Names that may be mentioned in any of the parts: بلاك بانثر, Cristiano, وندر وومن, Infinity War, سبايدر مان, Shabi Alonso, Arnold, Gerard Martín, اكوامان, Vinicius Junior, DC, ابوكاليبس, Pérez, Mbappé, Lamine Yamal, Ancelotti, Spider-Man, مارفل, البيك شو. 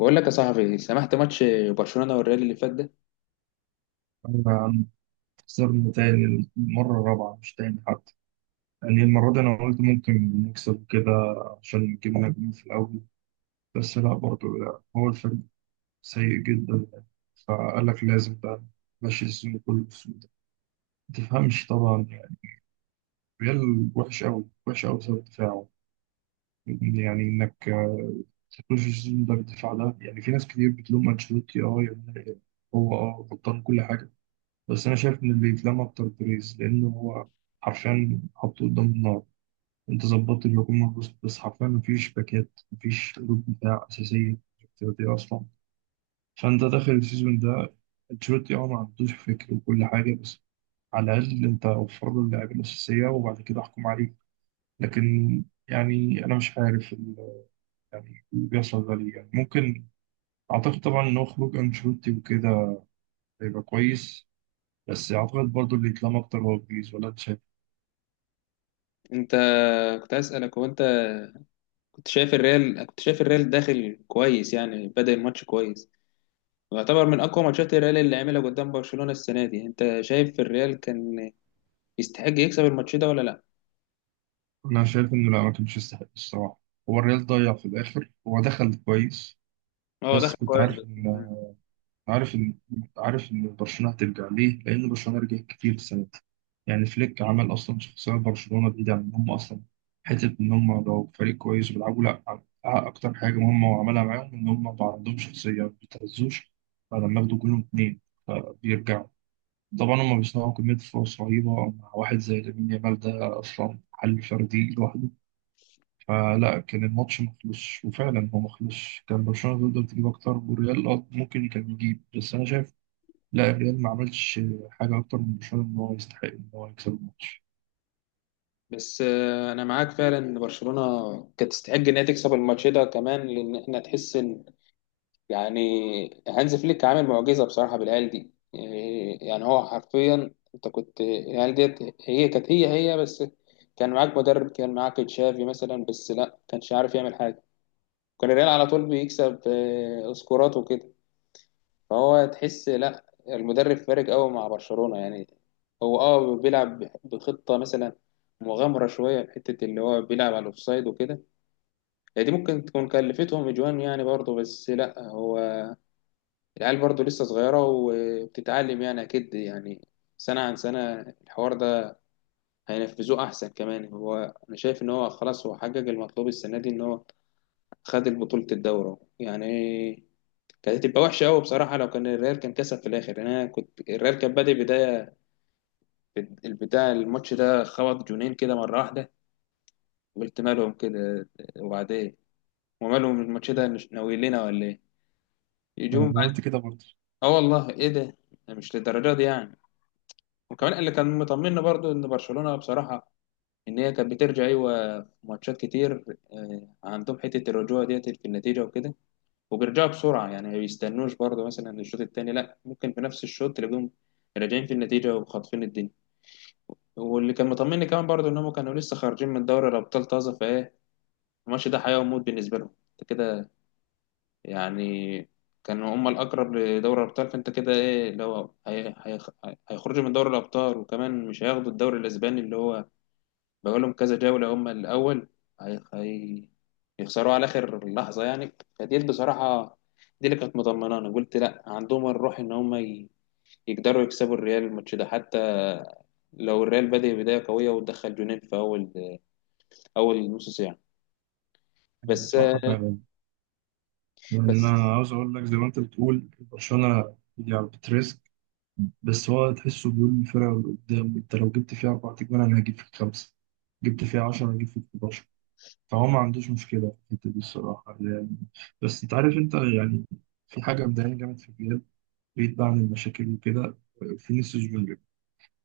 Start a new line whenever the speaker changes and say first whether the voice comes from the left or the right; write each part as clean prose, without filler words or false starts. left: بقول لك يا صاحبي سمحت ماتش برشلونة والريال اللي فات ده.
right: أنا خسرنا تاني، المرة الرابعة مش تاني حتى. يعني المرة دي أنا قلت ممكن نكسب كده عشان جبنا جول في الأول. بس لا برضه، لا هو الفريق سيء جدا. فقال لك لازم بقى ماشي السيزون كله بالسوء ده، ما تفهمش طبعا يعني. ريال وحش أوي وحش أوي بسبب دفاعه. يعني إنك تخش السيزون ده بالدفاع ده. يعني في ناس كتير بتلوم أنشيلوتي، يعني هو غلطان كل حاجة. بس انا شايف ان اللي يتلم اكتر بريز، لانه هو حرفيا حطه قدام النار. انت ظبطت الهجوم والهجوم، بس حرفيا مفيش باكات، مفيش قلوب دفاع اساسيه افتراضيه اصلا. فانت داخل السيزون ده، انشيلوتي ما عندوش فكر وكل حاجه، بس على الاقل انت وفر له اللعيبه الاساسيه وبعد كده احكم عليه. لكن يعني انا مش عارف يعني اللي بيحصل ده ليه. يعني ممكن اعتقد طبعا ان هو خروج انشيلوتي وكده هيبقى كويس. بس اعتقد برضو اللي يتلم اكتر هو بريز، ولا انت شايف؟
left: انت كنت عايز اسالك، هو انت كنت شايف الريال داخل كويس، يعني بدأ الماتش كويس ويعتبر من اقوى ماتشات الريال اللي عملها قدام برشلونة السنة دي. انت شايف الريال كان يستحق يكسب الماتش ده ولا لا؟
right: أنا شايف إنه لا، ما كانش يستحق الصراحة. هو الريال ضيع في الآخر، هو دخل كويس
left: هو
right: بس
left: داخل
right: كنت
left: كويس
right: عارف
left: بس.
right: إن عارف إن عارف إن برشلونة هترجع. ليه؟ لأن برشلونة رجعت كتير السنة دي. يعني فليك عمل أصلا شخصية برشلونة، بعيدة عن إن هم أصلا حتة إن هم لو فريق كويس بيلعبوا لا، أكتر حاجة مهمة وعملها معاهم إن هم بقى عندهم شخصية ما بيتهزوش. فلما ياخدوا جولهم اتنين فبيرجعوا. طبعا هم بيصنعوا كمية فرص رهيبة، مع واحد زي لامين يامال ده أصلا حل فردي لوحده. فلا كان الماتش مخلص وفعلا هو مخلص. كان برشلونة تقدر تجيب أكتر، والريال ممكن كان يجيب، بس أنا شايف لا، الريال ما عملش حاجة أكتر من برشلونة إن هو يستحق إن هو يكسب الماتش.
left: انا معاك فعلا ان برشلونة كانت تستحق ان هي تكسب الماتش ده كمان، لان احنا تحس ان يعني هانز فليك عامل معجزة بصراحة بالعيال دي، يعني هو حرفيا انت كنت العيال ديت هي كانت هي بس. كان معاك مدرب، كان معاك تشافي مثلا، بس لا كانش عارف يعمل حاجة. كان الريال على طول بيكسب سكورات وكده. فهو تحس لا، المدرب فارق قوي مع برشلونة يعني. هو اه بيلعب بخطة مثلا مغامرة شوية، في حتة اللي هو بيلعب على الأوفسايد وكده. هي دي ممكن تكون كلفتهم أجوان يعني برضه، بس لا هو العيال برضو لسه صغيرة وبتتعلم يعني، أكيد يعني سنة عن سنة الحوار ده هينفذوه أحسن كمان. أنا شايف إن هو خلاص، هو حقق المطلوب السنة دي إن هو خد بطولة الدورة يعني. كانت هتبقى وحشة أوي بصراحة لو كان الريال كان كسب في الآخر يعني. أنا كنت الريال كان بادئ بداية، الماتش ده خبط جونين كده مرة واحدة، قلت مالهم كده، وبعدين ومالهم الماتش ده ناويين لنا ولا إيه؟
right: يعني
left: يجوم
right: أنا قلت
left: بعد
right: كده برضه.
left: آه والله إيه ده؟ مش للدرجة دي يعني. وكمان اللي كان مطمنا برضو ان برشلونه بصراحه، ان هي كانت بترجع ايوه في ماتشات كتير. عندهم حته الرجوع ديت في النتيجه وكده، وبيرجعوا بسرعه يعني، ما بيستنوش برضو مثلا الشوط الثاني، لا ممكن في نفس الشوط تلاقيهم راجعين في النتيجه وخاطفين الدنيا. واللي كان مطمني كمان برضو ان هم كانوا لسه خارجين من دوري الابطال طازه، فايه الماتش ده حياه وموت بالنسبه لهم، انت كده يعني. كانوا هم الاقرب لدوري الابطال، فانت كده ايه اللي هو هيخرجوا من دوري الابطال، وكمان مش هياخدوا الدوري الاسباني اللي هو بقول لهم كذا جولة هم الأول، هي... هي... يخسروا على آخر لحظة يعني. فدي بصراحة، دي اللي كانت مطمنانة، قلت لا عندهم الروح إن هم يقدروا يكسبوا الريال الماتش ده، حتى لو الريال بدأ بداية قوية ودخل جونين في أول نص ساعة بس.
right: صح فعلا. يعني
left: بس
right: أنا عاوز أقول لك، زي ما أنت بتقول برشلونة يعني بتريسك، بس هو تحسه بيقول للفرقة اللي قدام أنت لو جبت فيها أربع تجوان أنا هجيب فيك خمسة، جبت فيها 10 هجيب فيك. فهو ما عندوش مشكلة في الحتة دي الصراحة يعني. بس أنت عارف أنت يعني في حاجة مضايقاني جامد في الريال، بعيد بقى عن المشاكل وكده، فينيسيوس جونيور.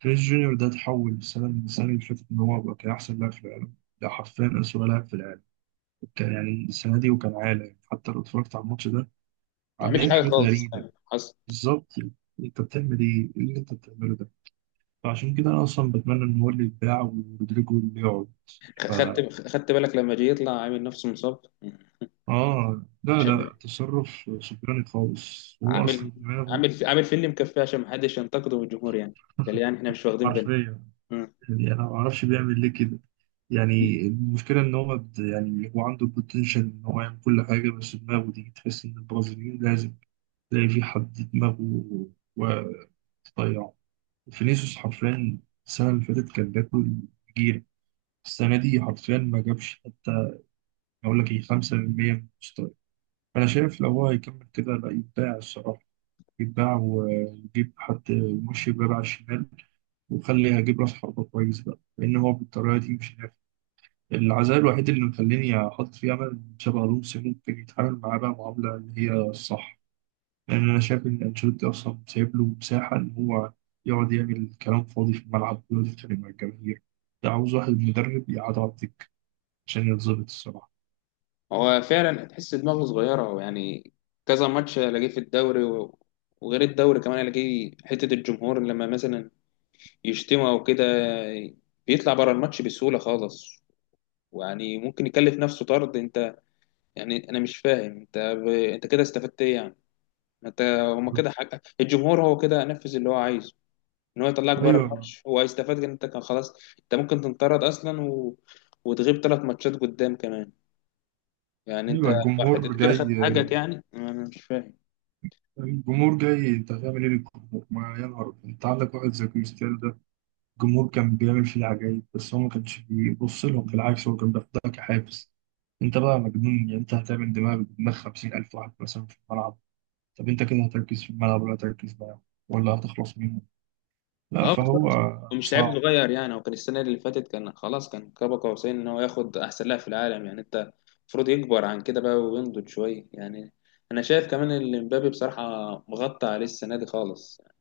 right: فينيسيوس جونيور ده اتحول السنة من السنة اللي فاتت إن هو بقى كان أحسن لاعب في العالم، ده حرفيا أسوأ لاعب في العالم كان يعني السنة دي. وكان عالي حتى، لو اتفرجت على الماتش ده
left: ما
right: عم
left: عملش
right: بيعمل
left: حاجة
right: حاجات
left: خالص
right: غريبة.
left: يعني. حصل.
right: بالظبط يعني. أنت بتعمل إيه؟ إيه اللي أنت بتعمله ده؟ فعشان كده أنا أصلا بتمنى إن هو اللي يتباع ورودريجو اللي يقعد.
left: خدت بالك لما جه يطلع عامل نفسه مصاب؟
right: اه لا
left: عشان
right: لا، تصرف سكراني خالص، هو
left: عامل
right: اصلا دماغه
left: عامل فيلم مكفيه عشان محدش ينتقده من الجمهور يعني، قال يعني احنا مش واخدين بالنا.
right: حرفيا. يعني انا ما اعرفش بيعمل ليه كده.
left: مم.
right: يعني المشكله ان هو يعني هو عنده البوتنشال ان هو يعمل كل حاجه، بس دماغه دي تحس ان البرازيليين لازم تلاقي في حد دماغه وتضيعه. فينيسيوس حرفيا السنه اللي فاتت كان بياكل جيرة، السنه دي حرفيا ما جابش حتى، اقول لك ايه، 5% من مستواه. فانا شايف لو هو هيكمل كده لا يبدع الصراحه، يتباع ونجيب حد ماشي بقى على الشمال، وخلي هجيب راس حربة كويس بقى لأن هو بالطريقة دي مش نافع. العزاء الوحيد اللي مخليني أحط فيه أمل إن شابي ألونسو ممكن يتعامل معاه بقى معاملة اللي هي الصح. لأن أنا شايف إن أنشيلوتي أصلا سايب له مساحة إن هو يقعد يعمل كلام فاضي في الملعب ويقعد يتخانق مع الجماهير. ده عاوز واحد مدرب يقعد على الدكة عشان يتظبط الصراحة.
left: هو فعلا تحس دماغه صغيرة هو يعني، كذا ماتش الاقيه في الدوري وغير الدوري كمان الاقيه حتة الجمهور لما مثلا يشتمه او كده بيطلع بره الماتش بسهولة خالص، ويعني ممكن يكلف نفسه طرد. انت يعني انا مش فاهم انت انت كده استفدت ايه يعني؟ ما انت هما كده حاجة الجمهور، هو كده نفذ اللي هو عايزه ان هو يطلعك بره
right: أيوه.
left: الماتش، هو هيستفاد ان انت كان خلاص. انت ممكن تنطرد اصلا وتغيب ثلاث ماتشات قدام كمان يعني. انت
right: أيوه الجمهور
left: حته كده
right: جاي.
left: خدت حاجك، يعني انا مش فاهم.
right: الجمهور جاي، أنت هتعمل إيه للجمهور؟ ما يا نهار أبيض. أنت عندك واحد زي كريستيانو ده، الجمهور كان بيعمل فيه العجايب بس هو ما كانش بيبص لهم، بالعكس هو كان بياخدها كحافز. انت بقى مجنون، يعني انت هتعمل دماغ دماغ 50 ألف واحد مثلا في الملعب. طب انت كده هتركز في الملعب ولا هتركز معاهم ولا هتخلص منهم؟ لا
left: اه
right: فهو
left: بالظبط. ومش لعيب
right: صعب.
left: صغير يعني، هو كان السنه اللي فاتت كان خلاص، كان كبا قوسين ان هو ياخد احسن لاعب في العالم يعني. انت المفروض يكبر عن كده بقى وينضج شويه يعني. انا شايف كمان ان مبابي بصراحه مغطى عليه السنه دي خالص يعني.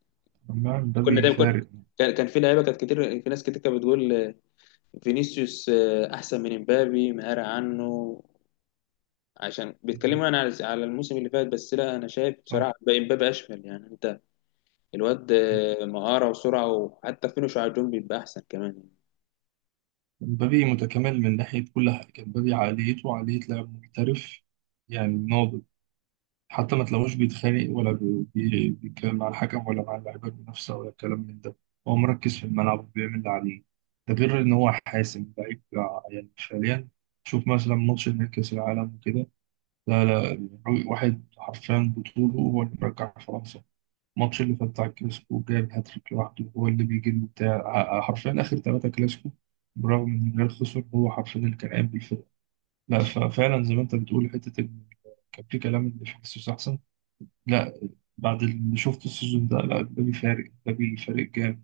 right: أما
left: كنا
right: مبابي
left: دايما كنا
right: فارق.
left: كان في لعيبه كانت كتير، في ناس كتير كانت بتقول فينيسيوس احسن من مبابي مهارة عنه، عشان بيتكلموا انا على الموسم اللي فات. بس لا انا شايف
right: صح.
left: بصراحه بقى مبابي اشمل يعني. انت الواد مهارة وسرعة وحتى فينش على الجون بيبقى أحسن كمان يعني.
right: مبابي متكامل من ناحية كل حاجة. مبابي عقليته عقلية لاعب محترف، يعني ناضج. حتى ما تلاقوش بيتخانق ولا بيتكلم مع الحكم ولا مع اللعيبه المنافسه ولا الكلام من ده. هو مركز في الملعب وبيعمل اللي عليه. ده غير ان هو حاسم لعيب يعني فعليا. شوف مثلا ماتش نهائي كاس العالم وكده. لا لا، واحد حرفيا بطوله هو اللي مرجع فرنسا. الماتش اللي فات بتاع الكلاسيكو جاب هاتريك لوحده، هو اللي بيجيب بتاع حرفيا اخر ثلاثه كلاسيكو برغم ان الريال خسر، هو حرفيا اللي كان قايم بالفرقه. لا، ففعلا زي ما انت بتقول حته إن كان في كلام ان فينيسيوس احسن، لا. بعد اللي شفت السيزون ده لا، مبابي فارق، مبابي فارق جامد.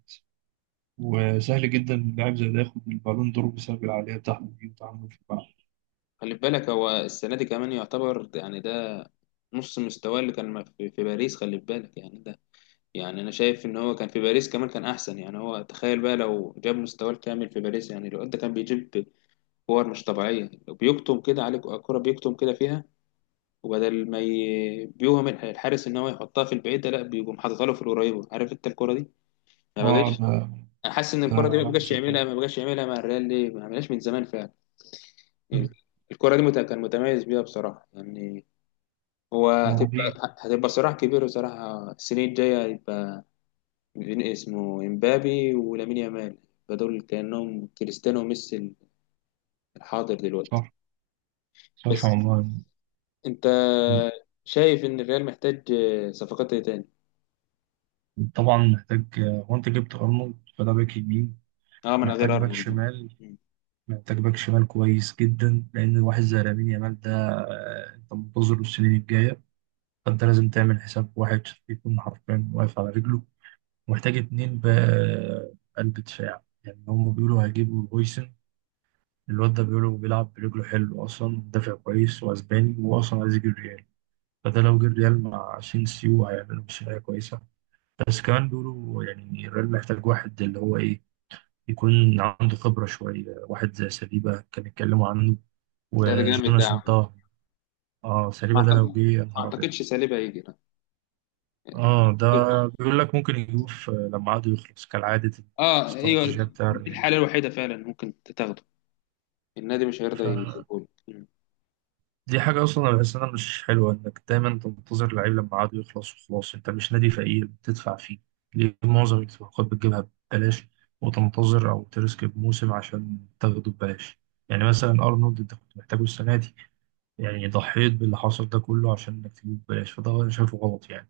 right: وسهل جدا إن لاعب زي ده ياخد البالون دور بسبب العقلية بتاعته دي وتعامله في الملعب.
left: خلي بالك هو السنة دي كمان يعتبر يعني ده نص مستواه اللي كان في باريس، خلي بالك يعني ده يعني. أنا شايف إن هو كان في باريس كمان كان أحسن يعني، هو تخيل بقى لو جاب مستواه الكامل في باريس يعني، الواد ده كان بيجيب كور مش طبيعية، بيكتم كده عليك الكرة، بيكتم كده فيها. وبدل ما بيوهم الحارس إن هو يحطها في البعيدة لا بيقوم حاططها له في القريبة. عارف أنت الكرة دي؟ ما
right: اه
left: بجاش.
right: ده،
left: انا حاسس ان
right: ده
left: الكره دي ما
right: علامة
left: بقاش
right: مسجلة.
left: يعملها، ما بقاش يعملها مع الريال، ليه ما عملهاش من زمان فعلا يعني.
right: مم.
left: الكره دي كان متميز بيها بصراحه يعني. هو
right: هو رهيب.
left: هتبقى هتبقى صراع كبير بصراحه السنين الجايه، هيبقى بين اسمه امبابي ولامين يامال، يبقى دول كانهم كريستيانو وميسي الحاضر دلوقتي.
right: صح. صح
left: بس
right: والله.
left: انت شايف ان الريال محتاج صفقات ايه تاني؟
right: طبعا محتاج، هو انت جبت ارنولد فده باك يمين.
left: اه من
right: محتاج
left: غير
right: باك
left: ارنولد.
right: شمال، محتاج باك شمال كويس جدا لان واحد زي لامين يامال ده انت منتظره السنين الجايه، فانت لازم تعمل حساب واحد يكون حرفيا واقف على رجله. محتاج اتنين بقلب دفاع، يعني هم بيقولوا هيجيبوا هويسن، الواد ده بيقولوا بيلعب برجله حلو اصلا، دافع كويس واسباني واصلا عايز يجي الريال. فده لو جه الريال مع سينسيو هيعملوا مشاريع كويسه. بس كمان بيقولوا يعني الريال محتاج واحد اللي هو ايه، يكون عنده خبره شويه، واحد زي سليبا كان اتكلموا عنه
left: ده جامد ده يا
right: وجوناس.
left: عم.
right: انتهى. اه سليبا ده لو
left: ما
right: جه يا نهار ابيض.
left: اعتقدش ساليبا هيجي.
right: اه ده بيقول لك ممكن يجيبوه لما عقده يخلص كالعاده.
left: اه ايوه.
right: الاستراتيجيه بتاع
left: دي الحاله الوحيده فعلا ممكن تاخده، النادي مش هيرضى
right: الريال
left: يسيبهولك. مم.
right: دي حاجة أصلا أنا بحس إنها مش حلوة، إنك دايما تنتظر اللعيب لما عقده يخلص وخلاص، أنت مش نادي فقير بتدفع فيه. ليه معظم الصفقات بتجيبها ببلاش، وتنتظر أو ترسك بموسم عشان تاخده ببلاش؟ يعني مثلا أرنولد أنت كنت محتاجه السنة دي، يعني ضحيت باللي حصل ده كله عشان إنك تجيبه ببلاش، فده أنا شايفه غلط يعني.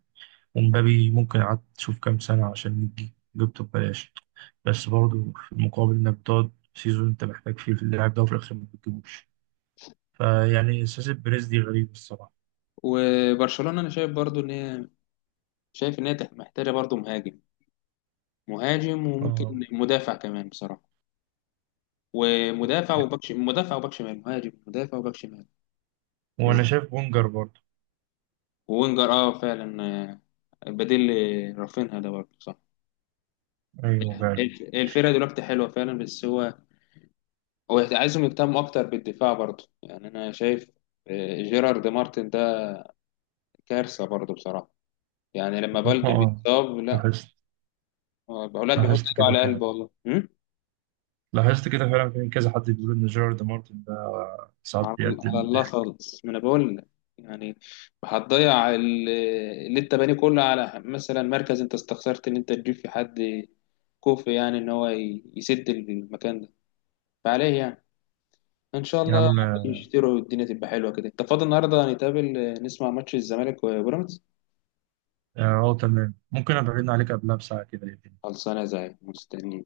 right: ومبابي ممكن قعدت تشوف كام سنة عشان يجي جبته ببلاش، بس برضه في المقابل إنك بتقعد سيزون أنت محتاج فيه في اللاعب ده وفي الآخر ما بتجيبوش. فيعني سياسة بيريز دي غريبة الصراحة.
left: وبرشلونه انا شايف برضو ان هي، شايف ان هي محتاجه برضو مهاجم، مهاجم وممكن
right: اه.
left: مدافع كمان بصراحه، ومدافع وباك شمال، مدافع وباك شمال، مهاجم مدافع وباك شمال.
right: وانا
left: بز-
right: شايف بونجر برضه.
left: ووينجر اه فعلا، بديل رافينها ده برضه صح.
right: ايوه فعلا.
left: الفرقه دلوقتي حلوه فعلا، بس هو، هو عايزهم يهتموا اكتر بالدفاع برضه يعني. انا شايف جيرارد مارتن ده كارثه برضه بصراحه يعني، لما
right: اه
left: بلدي
right: اه.
left: بيتصاب لا،
right: لاحظت.
left: هو اولاد بيحط
right: لاحظت
left: ايده
right: كده
left: على
right: فعلا.
left: قلبه والله.
right: لاحظت كده فعلا، في كذا حد بيقول ان جيرارد مارتن ده ساعات
left: على على
right: بيقدم
left: الله
right: ضحك.
left: خالص، ما انا بقول لك يعني، هتضيع اللي انت بانيه كله على مثلا مركز، انت استخسرت ان انت تجيب في حد كوفي يعني ان هو يسد المكان ده فعليه يعني. ان شاء
right: يا
left: الله
right: عم اه.
left: يشتروا والدنيا تبقى حلوه كده. انت فاضي النهارده نتقابل، نسمع ماتش الزمالك وبيراميدز؟
right: تمام، ممكن ابعدنا عليك قبلها بساعة كده.
left: خلصانه زي مستنيين.